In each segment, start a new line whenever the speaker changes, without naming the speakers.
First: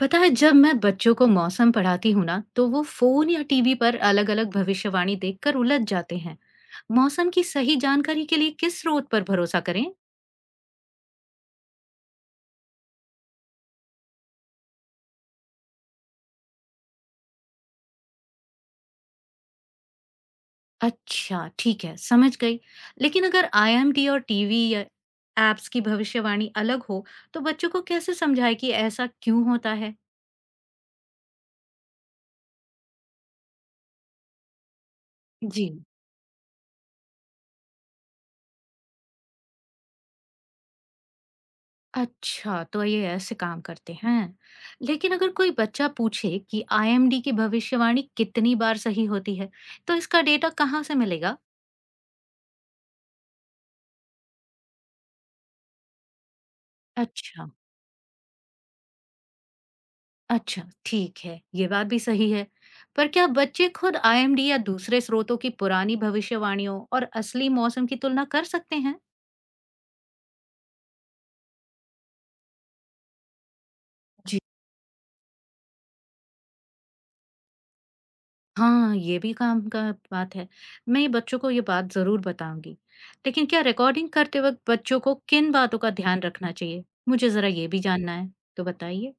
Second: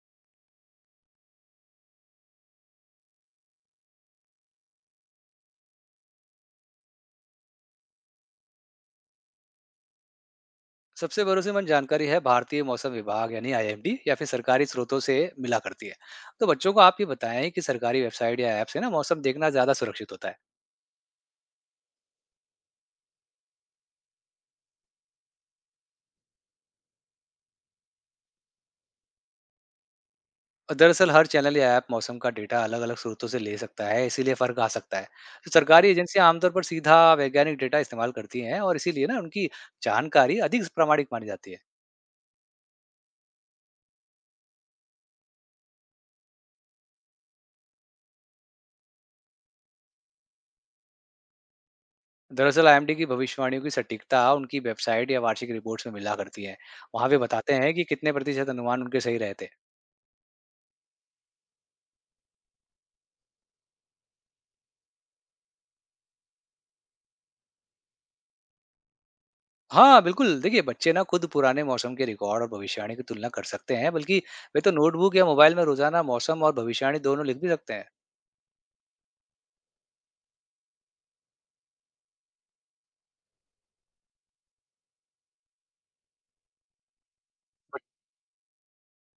पता है जब मैं बच्चों को मौसम पढ़ाती हूँ ना तो वो फोन या टीवी पर अलग अलग भविष्यवाणी देखकर उलझ जाते हैं। मौसम की सही जानकारी के लिए किस स्रोत पर भरोसा करें?
सबसे भरोसेमंद जानकारी है भारतीय मौसम विभाग यानी आईएमडी या फिर सरकारी स्रोतों से मिला करती है। तो बच्चों को आप ये बताएं कि सरकारी वेबसाइट या ऐप से ना मौसम देखना ज्यादा सुरक्षित होता है।
अच्छा, ठीक है, समझ गई। लेकिन अगर आईएमडी और टीवी या एप्स की भविष्यवाणी अलग हो तो बच्चों को कैसे समझाए कि ऐसा क्यों होता है?
और दरअसल हर चैनल या ऐप मौसम का डेटा अलग अलग स्रोतों से ले सकता है, इसीलिए फर्क आ सकता है। तो
जी।
सरकारी एजेंसियां आमतौर पर सीधा वैज्ञानिक डेटा इस्तेमाल करती हैं और इसीलिए ना उनकी जानकारी अधिक प्रामाणिक मानी जाती है।
अच्छा, तो ये ऐसे काम करते हैं। लेकिन अगर कोई बच्चा पूछे कि आईएमडी की भविष्यवाणी कितनी बार सही होती है, तो इसका डेटा कहाँ से मिलेगा?
दरअसल आईएमडी की भविष्यवाणियों की सटीकता उनकी वेबसाइट या वार्षिक रिपोर्ट्स में मिला करती है। वहां वे
अच्छा,
बताते हैं कि कितने प्रतिशत अनुमान उनके सही रहते हैं।
अच्छा, ठीक है, ये बात भी सही है। पर क्या बच्चे खुद आईएमडी या दूसरे स्रोतों की पुरानी भविष्यवाणियों और असली मौसम की तुलना कर सकते हैं?
हाँ, बिल्कुल। देखिए, बच्चे ना खुद पुराने मौसम के रिकॉर्ड और भविष्यवाणी की तुलना कर सकते हैं, बल्कि
जी।
वे तो नोटबुक या मोबाइल में रोज़ाना मौसम और भविष्यवाणी दोनों लिख भी सकते हैं।
हाँ, ये भी काम का बात है। मैं ये बच्चों को ये बात ज़रूर बताऊंगी। लेकिन क्या रिकॉर्डिंग करते वक्त बच्चों को किन बातों का ध्यान रखना चाहिए? मुझे ज़रा ये भी
बट
जानना है, तो बताइए।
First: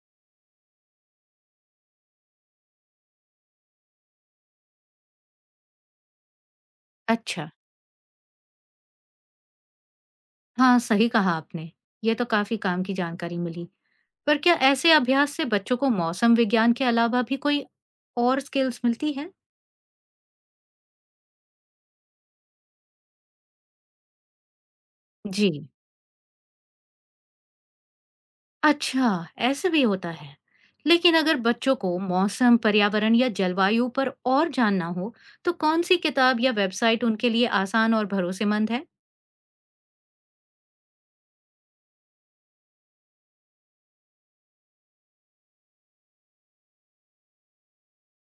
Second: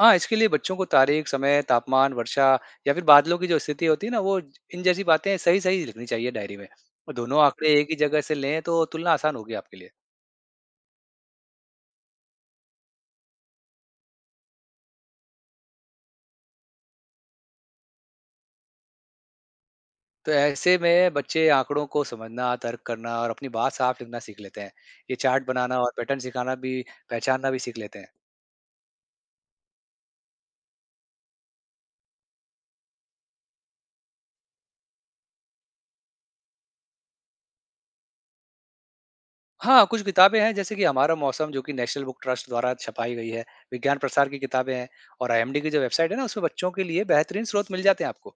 हाँ, इसके लिए बच्चों को तारीख, समय, तापमान, वर्षा या फिर बादलों की जो स्थिति होती है ना, वो इन जैसी बातें सही-सही लिखनी चाहिए डायरी में। और दोनों
अच्छा,
आँकड़े एक ही जगह से लें, तो तुलना आसान होगी आपके लिए।
हाँ, सही कहा आपने। ये तो काफ़ी काम की जानकारी मिली। पर क्या ऐसे अभ्यास से बच्चों को मौसम विज्ञान के अलावा भी कोई और स्किल्स मिलती है?
तो ऐसे में बच्चे आँकड़ों को समझना, तर्क करना और अपनी बात साफ लिखना सीख लेते हैं। ये चार्ट
जी।
बनाना और पैटर्न सिखाना भी पहचानना भी सीख लेते हैं।
अच्छा, ऐसे भी होता है। लेकिन अगर बच्चों को मौसम, पर्यावरण या जलवायु पर और जानना हो, तो कौन सी किताब या वेबसाइट उनके लिए आसान और भरोसेमंद है?
हाँ, कुछ किताबें हैं जैसे कि हमारा मौसम जो कि नेशनल बुक ट्रस्ट द्वारा छपाई गई है, विज्ञान प्रसार की किताबें हैं और आईएमडी की जो वेबसाइट है ना उसमें बच्चों के लिए बेहतरीन स्रोत मिल जाते हैं आपको।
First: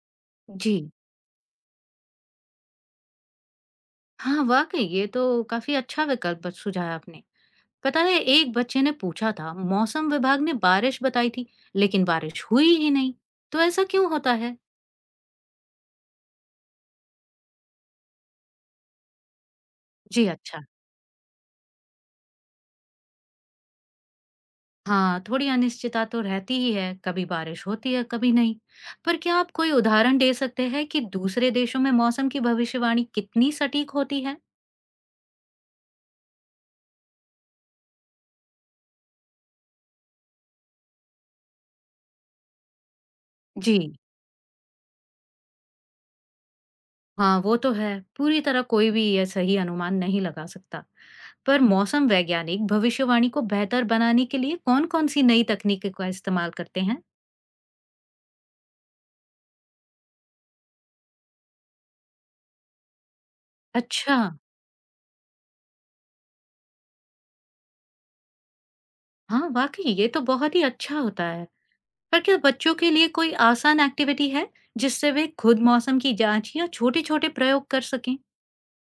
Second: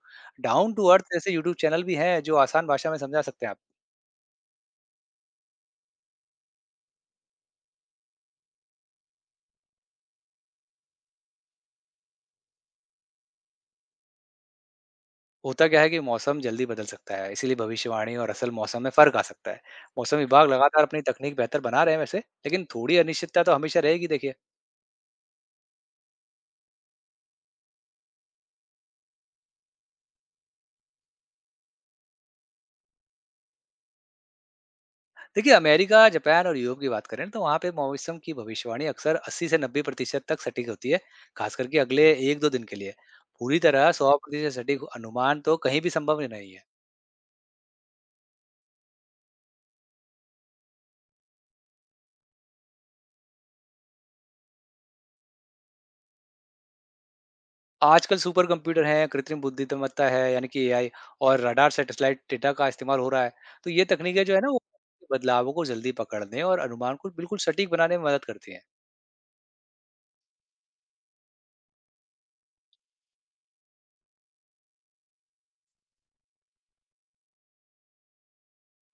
जी।
डाउन टू अर्थ जैसे यूट्यूब चैनल भी हैं जो आसान भाषा में समझा सकते हैं आप।
हाँ, वाकई ये तो काफी अच्छा विकल्प सुझाया आपने। पता है, एक बच्चे ने पूछा था, मौसम विभाग ने बारिश बताई थी लेकिन बारिश हुई ही नहीं। तो ऐसा क्यों होता है?
होता क्या है कि मौसम जल्दी बदल सकता है, इसीलिए भविष्यवाणी और असल मौसम में फ़र्क आ सकता है। मौसम
जी,
विभाग
अच्छा।
लगातार अपनी तकनीक बेहतर बना रहे हैं वैसे, लेकिन थोड़ी अनिश्चितता तो हमेशा रहेगी देखिए।
हाँ, थोड़ी अनिश्चितता तो रहती ही है, कभी बारिश होती है कभी नहीं। पर क्या आप कोई उदाहरण दे सकते हैं कि दूसरे देशों में मौसम की भविष्यवाणी कितनी सटीक होती है?
देखिए अमेरिका, जापान और यूरोप की बात करें तो वहाँ पे मौसम की भविष्यवाणी अक्सर 80 से 90% तक सटीक होती है, खास करके अगले 1-2 दिन के लिए। पूरी
जी।
तरह 100% सटीक अनुमान तो कहीं भी संभव ही नहीं है।
हाँ, वो तो है, पूरी तरह कोई भी यह सही अनुमान नहीं लगा सकता। पर मौसम वैज्ञानिक भविष्यवाणी को बेहतर बनाने के लिए कौन कौन सी नई तकनीक का इस्तेमाल करते हैं?
आजकल सुपर कंप्यूटर हैं, कृत्रिम बुद्धिमत्ता है यानी कि एआई और रडार सैटेलाइट डेटा का इस्तेमाल हो रहा है। तो ये
अच्छा।
तकनीकें जो है ना वो बदलावों को जल्दी पकड़ने और अनुमान को बिल्कुल सटीक बनाने में मदद करती हैं।
हाँ, वाकई ये तो बहुत ही अच्छा होता है। पर क्या बच्चों के लिए कोई आसान एक्टिविटी है जिससे वे खुद मौसम की जांच या छोटे-छोटे प्रयोग कर सकें?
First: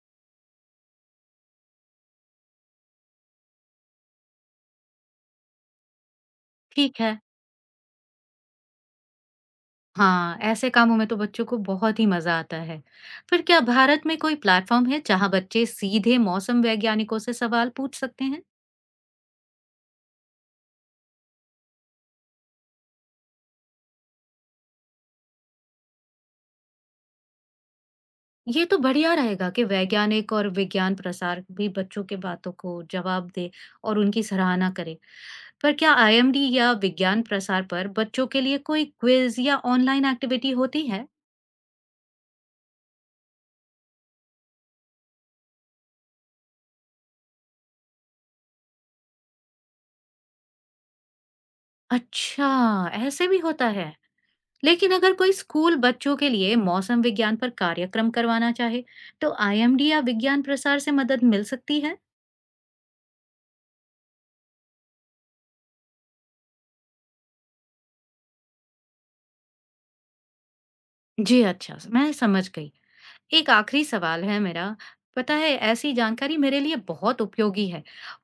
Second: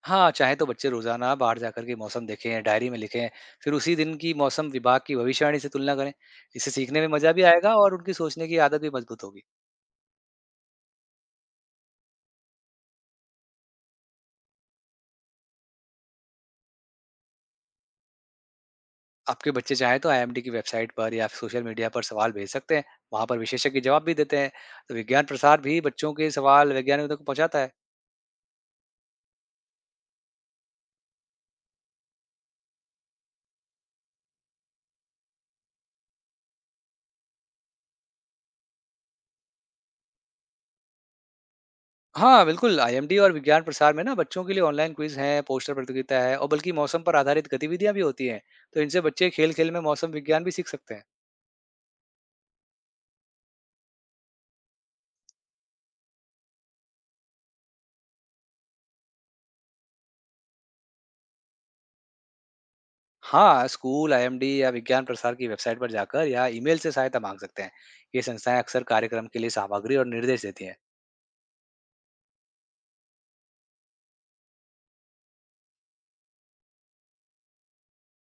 हाँ, चाहें तो बच्चे रोज़ाना बाहर जाकर के मौसम देखें, डायरी में लिखें, फिर उसी दिन की मौसम विभाग की भविष्यवाणी से तुलना करें। इससे सीखने
ठीक
में
है।
मज़ा भी आएगा और उनकी सोचने की आदत भी मजबूत होगी।
हाँ, ऐसे कामों में तो बच्चों को बहुत ही मजा आता है। फिर क्या भारत में कोई प्लेटफॉर्म है जहां बच्चे सीधे मौसम वैज्ञानिकों से सवाल पूछ सकते हैं?
आपके बच्चे चाहें तो आईएमडी की वेबसाइट पर या सोशल मीडिया पर सवाल भेज सकते हैं, वहाँ पर विशेषज्ञ जवाब भी देते हैं। तो विज्ञान प्रसार भी बच्चों के सवाल वैज्ञानिकों तक पहुँचाता है।
ये तो बढ़िया रहेगा कि वैज्ञानिक और विज्ञान प्रसार भी बच्चों के बातों को जवाब दे और उनकी सराहना करे। पर क्या आईएमडी या विज्ञान प्रसार पर बच्चों के लिए कोई क्विज या ऑनलाइन एक्टिविटी होती है?
हाँ, बिल्कुल, आईएमडी और विज्ञान प्रसार में ना बच्चों के लिए ऑनलाइन क्विज़ हैं, पोस्टर प्रतियोगिता है और बल्कि मौसम पर आधारित गतिविधियाँ भी होती हैं। तो इनसे बच्चे खेल-खेल में मौसम विज्ञान भी सीख सकते हैं।
अच्छा, ऐसे भी होता है। लेकिन अगर कोई स्कूल बच्चों के लिए मौसम विज्ञान पर कार्यक्रम करवाना चाहे, तो आईएमडी या विज्ञान प्रसार से मदद मिल सकती है?
हाँ, स्कूल, आईएमडी या विज्ञान प्रसार की वेबसाइट पर जाकर या ईमेल से सहायता माँग सकते हैं। ये संस्थाएं अक्सर कार्यक्रम के लिए सामग्री और निर्देश देती हैं।
जी, अच्छा, मैं समझ गई। एक आखिरी सवाल है मेरा। पता है, ऐसी जानकारी मेरे लिए बहुत उपयोगी है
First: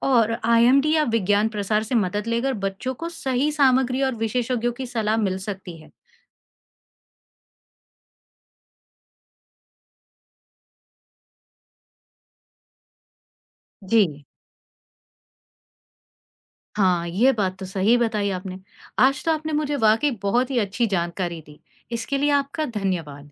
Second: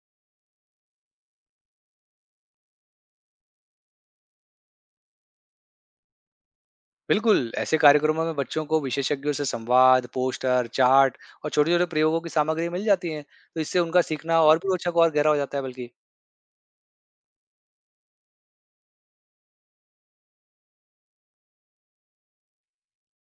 और आईएमडी या विज्ञान प्रसार से मदद लेकर बच्चों को सही सामग्री और विशेषज्ञों की सलाह मिल सकती है।
बिल्कुल, ऐसे कार्यक्रमों में बच्चों को विशेषज्ञों से संवाद, पोस्टर, चार्ट और छोटे-छोटे प्रयोगों की सामग्री मिल जाती है। तो इससे उनका
जी।
सीखना और भी रोचक और गहरा हो जाता है बल्कि।
हाँ, ये बात तो सही बताई आपने। आज तो आपने मुझे वाक़ई बहुत ही अच्छी जानकारी दी। इसके लिए आपका धन्यवाद।